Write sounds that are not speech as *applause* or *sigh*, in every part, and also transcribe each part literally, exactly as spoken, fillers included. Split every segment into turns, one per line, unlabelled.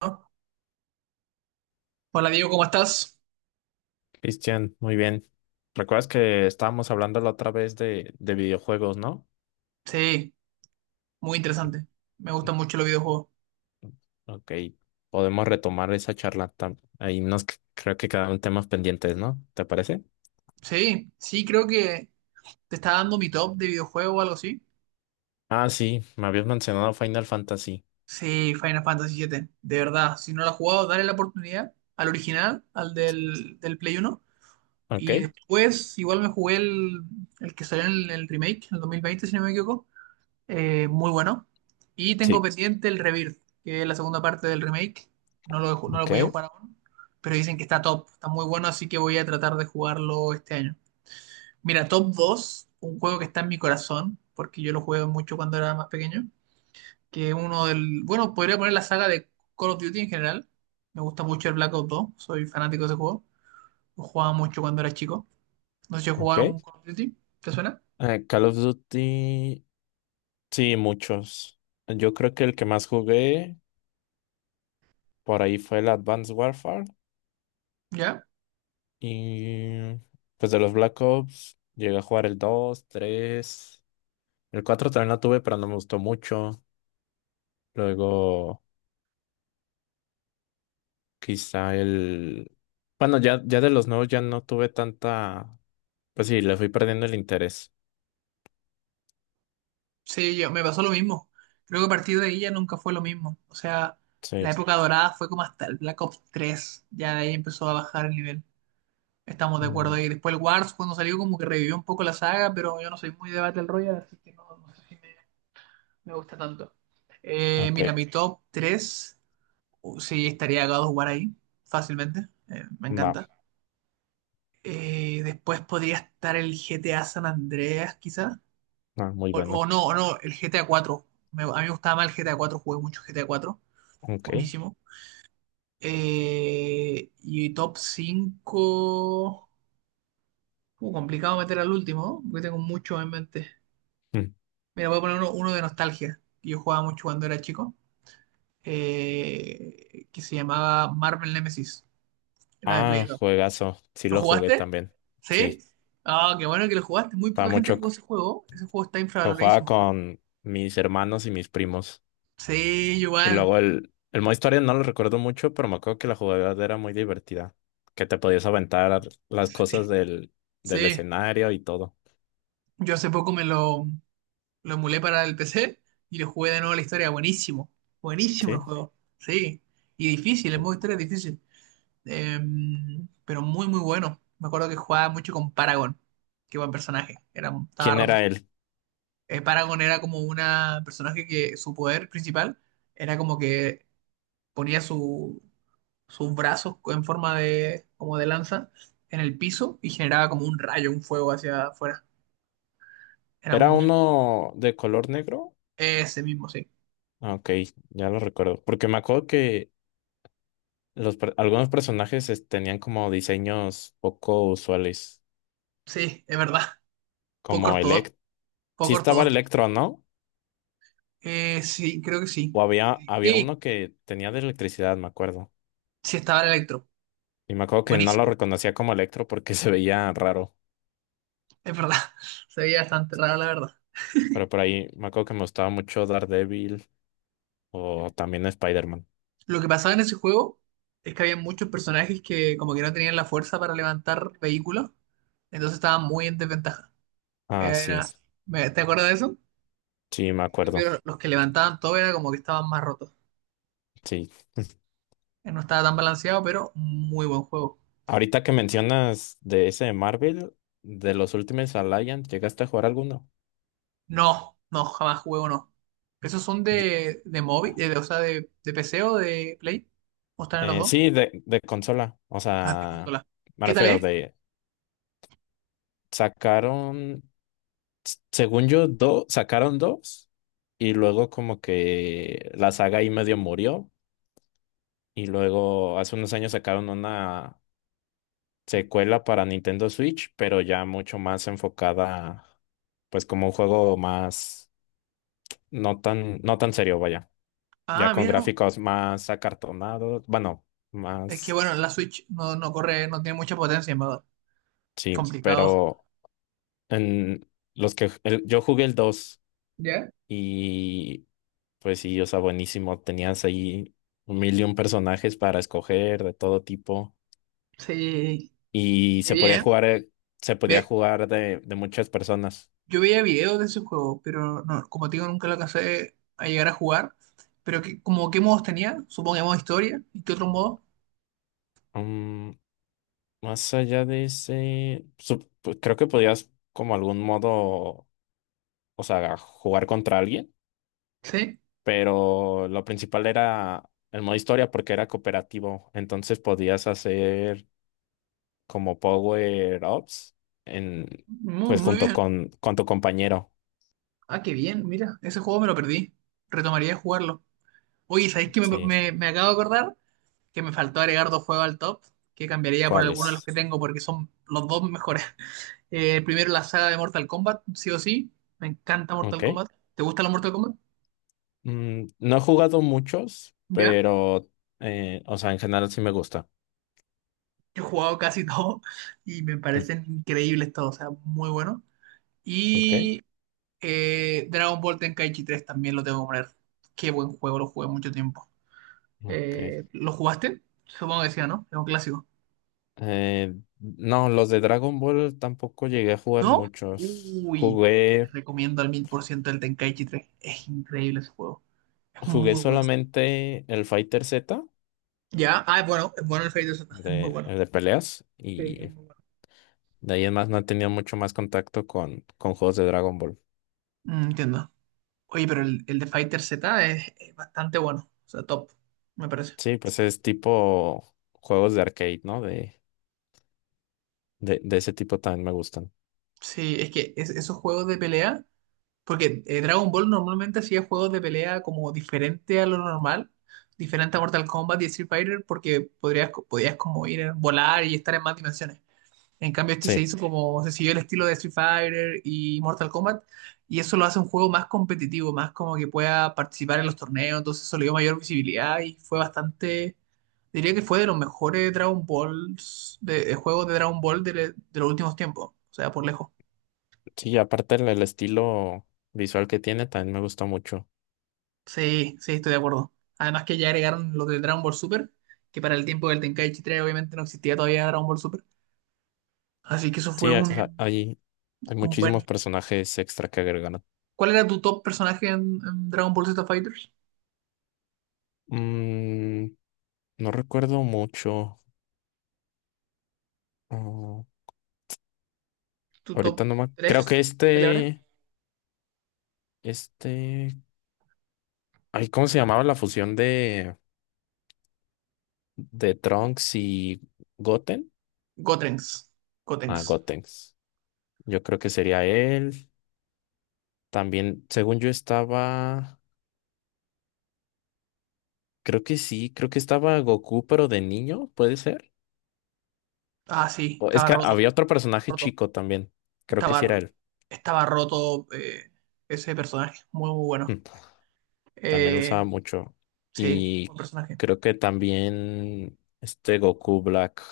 Hola Diego, ¿cómo estás?
Cristian, muy bien. ¿Recuerdas que estábamos hablando la otra vez de, de videojuegos, ¿no?
Sí, muy
Y-
interesante. Me
y-
gustan mucho los videojuegos.
Ok, podemos retomar esa charla. tam- Ahí nos c- creo que quedaron temas pendientes, ¿no? ¿Te parece?
Sí, sí, creo que te está dando mi top de videojuego o algo así.
Ah, sí, me habías mencionado Final Fantasy.
Sí, Final Fantasy siete. De verdad, si no lo has jugado, dale la oportunidad al original, al del, del Play uno.
Ok,
Y después, igual me jugué el, el que salió en el, el remake, en el dos mil veinte, si no me equivoco. Eh, muy bueno. Y tengo
sí,
pendiente el Rebirth, que es la segunda parte del remake. No lo, he ju- no lo he
ok,
podido jugar aún, pero dicen que está top, está muy bueno, así que voy a tratar de jugarlo este año. Mira, top dos, un juego que está en mi corazón, porque yo lo jugué mucho cuando era más pequeño, que es uno del, bueno, podría poner la saga de Call of Duty en general. Me gusta mucho el Black Ops dos, soy fanático de ese juego. Lo jugaba mucho cuando era chico. No sé si he
ok.
jugado algún Call of Duty, ¿te suena?
Eh, Call of Duty, sí, muchos. Yo creo que el que más jugué por ahí fue el Advanced Warfare.
¿Ya?
Y pues de los Black Ops, llegué a jugar el dos, tres. El cuatro también lo tuve, pero no me gustó mucho. Luego, quizá el... bueno, ya, ya de los nuevos ya no tuve tanta... Pues sí, le fui perdiendo el interés.
Sí, yo, me pasó lo mismo. Creo que a partir de ahí ya nunca fue lo mismo. O sea, la
Sí.
época dorada fue como hasta el Black Ops tres. Ya de ahí empezó a bajar el nivel. Estamos de acuerdo
Mm,
ahí. Después el Wars, cuando salió, como que revivió un poco la saga, pero yo no soy muy de Battle Royale, así que no, no sé si me, me gusta tanto. Eh,
ok,
mira, mi top tres, uh, sí, estaría God of War ahí, fácilmente. Eh, me
va.
encanta. Eh, después podría estar el G T A San Andreas, quizás.
Ah, muy
O,
bueno.
o no, o no, el G T A cuatro. Me- a mí me gustaba más el G T A cuatro, jugué mucho G T A cuatro.
Ok.
Buenísimo. Eh, y top cinco, Uh, complicado meter al último, porque tengo mucho en mente.
Mm.
Mira, voy a poner uno, uno de nostalgia, que yo jugaba mucho cuando era chico, eh, que se llamaba Marvel Nemesis. Era de Play
Ah,
dos.
juegazo. Sí
¿Lo
lo jugué
jugaste?
también.
¿Sí?
Sí,
Ah, qué bueno que lo jugaste. Muy
estaba
poca gente
mucho...
jugó ese juego. Ese juego está
Lo jugaba
infravaloradísimo.
con mis hermanos y mis primos.
Sí,
Y
igual.
luego el, el modo historia no lo recuerdo mucho, pero me acuerdo que la jugabilidad era muy divertida, que te podías aventar las
Sí.
cosas del, del
Sí.
escenario y todo,
Yo hace poco me lo, Lo emulé para el P C y lo jugué de nuevo la historia. Buenísimo. Buenísimo el
¿sí?
juego. Sí. Y difícil, el modo historia es difícil. Eh, pero muy, muy bueno. Me acuerdo que jugaba mucho con Paragon. Qué buen personaje. Era, estaba
¿Quién
roto.
era él?
Eh, Paragon era como una personaje que su poder principal era como que ponía su, sus brazos en forma de, como de lanza en el piso y generaba como un rayo, un fuego hacia afuera. Era
¿Era
muy...
uno de color negro?
Ese mismo, sí.
Ah, ok, ya lo recuerdo, porque me acuerdo que los, per- algunos personajes es- tenían como diseños poco usuales,
Sí, es verdad. Poco
como
ortodoxo.
Elect. Sí
Poco
estaba el
ortodoxo.
Electro, ¿no?
Eh, sí, creo que sí.
O había,
Sí,
había
sí
uno que tenía de electricidad, me acuerdo.
sí estaba el Electro.
Y me acuerdo que no lo
Buenísimo.
reconocía como Electro porque *laughs* se veía raro.
Es verdad. *laughs* Se veía bastante raro, la verdad.
Pero por ahí me acuerdo que me gustaba mucho Daredevil o también Spider-Man.
Lo que pasaba en ese juego es que había muchos personajes que como que no tenían la fuerza para levantar vehículos, entonces estaban muy en desventaja.
Ah, sí,
Era, me- ¿te acuerdas de eso?
sí, me
En
acuerdo.
cambio, los que levantaban todo era como que estaban más rotos.
Sí.
Eh, No estaba tan balanceado, pero muy buen juego.
Ahorita que mencionas de ese de Marvel, de los últimos Alliance, ¿llegaste a jugar alguno?
No, no, jamás jugué uno. ¿Esos son
Yo-
de, de móvil, de- de- o sea, de, de P C o de Play? ¿O están en los
eh,
dos?
sí, de, de consola. O
Ah, te
sea,
consola.
me
¿Qué tal
refiero
es?
de sacaron, s- según yo, dos, sacaron dos y luego como que la saga ahí medio murió y luego hace unos años sacaron una secuela para Nintendo Switch, pero ya mucho más enfocada, pues como un juego más, no tan, no tan serio, vaya, ya
Ah,
con
mira, no.
gráficos más acartonados, bueno,
Es que
más,
bueno, la Switch no, no corre, no tiene mucha potencia, en verdad.
sí,
Complicado.
pero en los que el- yo jugué el dos
¿Ya?
y pues sí, o sea, buenísimo, tenías ahí un mil y un personajes para escoger de todo tipo
Sí,
y
qué
se podía
bien.
jugar, eh, se podía
Ve,
jugar de, de muchas personas.
yo veía videos de ese juego, pero no, como te digo, nunca lo alcancé a llegar a jugar. Pero que, como qué modos tenía, supongo que modo historia, ¿y qué otro modo?
Mm, más allá de ese, sup- pues, creo que podías como algún modo, o sea, jugar contra alguien,
Sí,
pero lo principal era el modo historia porque era cooperativo, entonces podías hacer como power ups en,
muy,
pues
muy
junto
bien.
con, con tu compañero.
Ah, qué bien, mira, ese juego me lo perdí. Retomaría de jugarlo. Oye, ¿sabéis qué me,
Sí,
me, me acabo de acordar? Que me faltó agregar dos juegos al top, que cambiaría por alguno de los
¿cuáles?
que tengo porque son los dos mejores. *laughs* Eh, el primero, la saga de Mortal Kombat, sí o sí. Me encanta Mortal
Ok.
Kombat. ¿Te gusta la Mortal Kombat?
Mm, no he jugado muchos,
Ya.
pero, eh, o sea, en general sí me gusta.
He jugado casi *laughs* todo y me
*laughs* Mm,
parecen increíbles todos, o sea, muy bueno.
ok,
Y eh, Dragon Ball Tenkaichi tres también lo tengo que poner. Qué buen juego, lo jugué mucho tiempo.
ok.
Eh, ¿lo jugaste? Supongo que sí, ¿no? Es un clásico.
Eh, no, los de Dragon Ball tampoco llegué a jugar
¿No?
muchos.
Uy, te
Jugué,
recomiendo al mil por ciento el Tenkaichi tres. Es increíble ese juego. Es
jugué
muy bueno.
solamente el Fighter Z
Ya, ah, es bueno, es bueno el Fighter Z, es muy
de,
bueno.
el de peleas
Sí, es
y
muy bueno.
de ahí en más no he tenido mucho más contacto con, con juegos de Dragon Ball.
Mm, entiendo. Oye, pero el, el de Fighter Z es, es bastante bueno, o sea, top, me parece.
Sí, pues es tipo juegos de arcade, ¿no? De, de, de ese tipo también me gustan.
Sí, es que es- esos juegos de pelea, porque eh, Dragon Ball normalmente hacía juegos de pelea como diferente a lo normal, diferente a Mortal Kombat y Street Fighter, porque podrías, podías como ir a volar y estar en más dimensiones. En cambio, este se
Sí,
hizo como, se siguió el estilo de Street Fighter y Mortal Kombat, y eso lo hace un juego más competitivo, más como que pueda participar en los torneos, entonces eso le dio mayor visibilidad y fue bastante, diría que fue de los mejores Dragon Balls, de, de juegos de Dragon Ball de, de los últimos tiempos, o sea, por lejos.
sí, aparte el, el estilo visual que tiene también me gusta mucho.
Sí, sí, estoy de acuerdo. Además que ya agregaron los de Dragon Ball Super, que para el tiempo del Tenkaichi tres obviamente no existía todavía Dragon Ball Super, así que eso fue
Sí, hay,
un,
hay hay
un
muchísimos
buen...
personajes extra que agregan.
¿Cuál era tu top personaje en, en Dragon Ball Z Fighters?
Mm, no recuerdo mucho. Oh,
Tu top
ahorita no me... Creo
tres
que
peleadores.
este, este... ay, ¿cómo se llamaba la fusión de, de Trunks y Goten?
Gotenks.
Ah,
Gotenks.
Gotenks. Yo creo que sería él. También, según yo estaba... Creo que sí, creo que estaba Goku, pero de niño, ¿puede ser?
Ah, sí,
O- es
estaba
que
roto,
había otro personaje
roto.
chico también. Creo que sí
Estaba,
era él.
estaba roto eh, ese personaje. Muy, muy bueno.
Mm, también lo usaba
Eh,
mucho.
sí,
Y
buen personaje.
creo que también este Goku Black.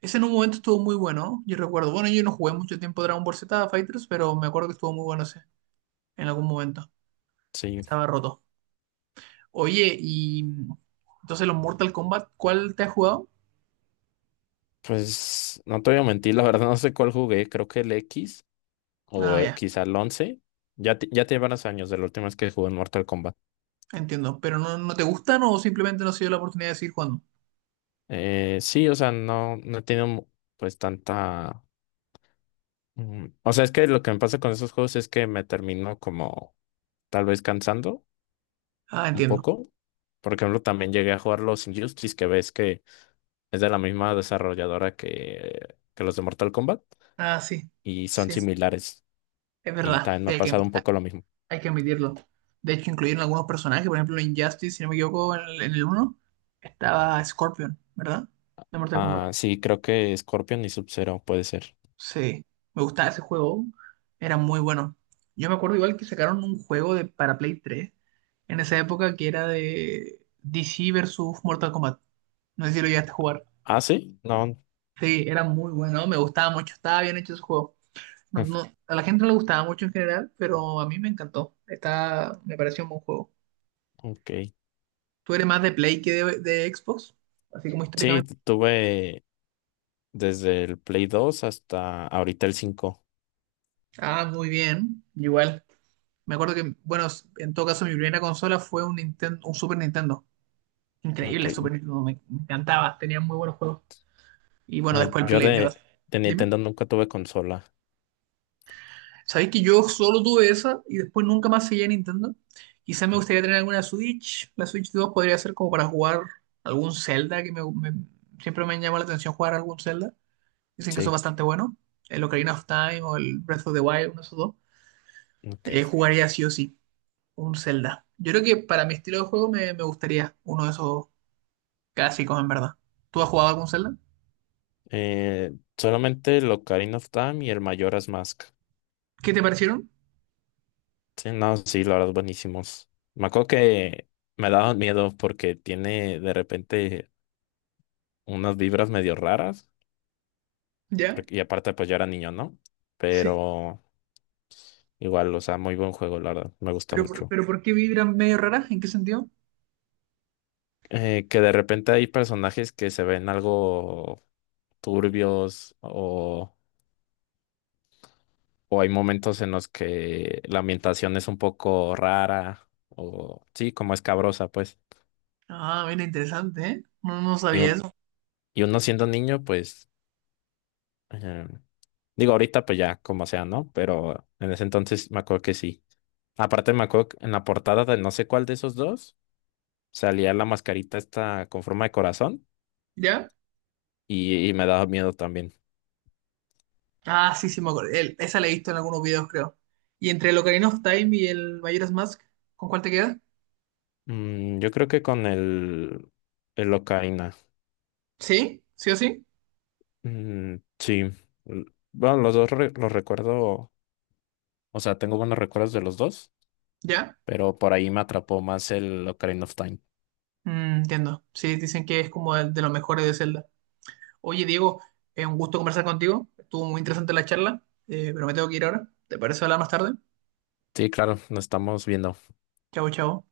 Ese en un momento estuvo muy bueno, yo recuerdo. Bueno, yo no jugué mucho tiempo Dragon Ball Z Fighters, pero me acuerdo que estuvo muy bueno ese en algún momento.
Sí.
Estaba roto. Oye, y entonces los Mortal Kombat, ¿cuál te has jugado?
Pues no te voy a mentir, la verdad no sé cuál jugué, creo que el X o
Ah,
eh,
ya,
quizá el once. Ya, te- ya tiene varios años de la última vez que jugué en Mortal Kombat.
entiendo. ¿Pero no, no te gustan o simplemente no se dio la oportunidad de seguir jugando?
Eh, sí, o sea, no, no he tenido mu- pues tanta... Mm, o sea, es que lo que me pasa con esos juegos es que me termino como tal vez cansando
Ah,
un
entiendo.
poco. Por ejemplo, también llegué a jugar los Injustice, que ves que es de la misma desarrolladora que, que los de Mortal Kombat
Ah, sí,
y son
sí,
similares.
es
Y
verdad,
también me
sí,
ha
hay que,
pasado un poco lo mismo.
hay que admitirlo. De hecho, incluyeron algunos personajes, por ejemplo, en Injustice, si no me equivoco, en el, en el uno estaba Scorpion, ¿verdad? De Mortal Kombat.
Ah, sí, creo que Scorpion y Sub-Zero puede ser.
Sí, me gustaba ese juego, era muy bueno. Yo me acuerdo igual que sacaron un juego de, para Play tres en esa época que era de D C versus Mortal Kombat. No sé si lo llegaste a jugar.
Ah, sí, no.
Sí, era muy bueno, me gustaba mucho, estaba bien hecho ese juego. No,
*laughs*
a la gente no le gustaba mucho en general, pero a mí me encantó. Está, me pareció un buen juego.
Ok.
¿Tú eres más de Play que de, de Xbox? Así como
Sí,
históricamente.
t- tuve desde el Play dos hasta ahorita el cinco.
Ah, muy bien. Igual. Me acuerdo que, bueno, en todo caso, mi primera consola fue un Nintendo, un Super Nintendo.
Ok.
Increíble, Super Nintendo. Me, me encantaba. Tenía muy buenos juegos. Y bueno,
No,
después el. Ah,
yo
Play. Me pasó.
de, de Nintendo nunca tuve consola.
Sabéis que yo solo tuve esa y después nunca más seguí a Nintendo. Quizá me gustaría tener alguna Switch. La Switch dos podría ser como para jugar algún Zelda, que me, me- siempre me llama la atención jugar algún Zelda. Dicen que son
Sí,
bastante buenos. El Ocarina of Time o el Breath of the Wild, uno de esos dos.
ok.
Eh, jugaría sí o sí un Zelda. Yo creo que para mi estilo de juego me, me gustaría uno de esos clásicos, en verdad. ¿Tú has jugado algún Zelda?
Eh, solamente el Ocarina of Time y el Majora's Mask.
¿Qué te parecieron?
Sí, no, sí, la verdad, buenísimos. Me acuerdo que me daban miedo porque tiene de repente unas vibras medio raras.
¿Ya?
Porque, y aparte, pues yo era niño, ¿no?
Sí.
Pero. Igual, o sea, muy buen juego, la verdad. Me gusta
¿Pero por,
mucho.
pero por qué vibran medio raras? ¿En qué sentido?
Eh, que de repente hay personajes que se ven algo turbios o, o hay momentos en los que la ambientación es un poco rara o sí, como escabrosa, pues.
Ah, mira, interesante, ¿eh? No, no
Y,
sabía
un,
eso.
y uno siendo niño, pues, eh, digo, ahorita pues ya, como sea, ¿no? Pero en ese entonces me acuerdo que sí. Aparte me acuerdo que en la portada de no sé cuál de esos dos salía la mascarita esta con forma de corazón
¿Ya?
y, y me daba miedo también.
Ah, sí, sí, me acuerdo. El- esa la he visto en algunos videos, creo. Y entre el Ocarina of Time y el Majora's Mask, ¿con cuál te queda?
Mm, yo creo que con el, el Ocarina.
¿Sí? ¿Sí o sí?
Mm, sí. L- bueno, los dos re- los recuerdo. O sea, tengo buenos recuerdos de los dos,
¿Ya?
pero por ahí me atrapó más el Ocarina of Time.
Mm, entiendo. Sí, dicen que es como el de los mejores de Zelda. Oye, Diego, es un gusto conversar contigo. Estuvo muy interesante la charla, eh, pero me tengo que ir ahora. ¿Te parece hablar más tarde?
Sí, claro, nos estamos viendo.
Chao, chao.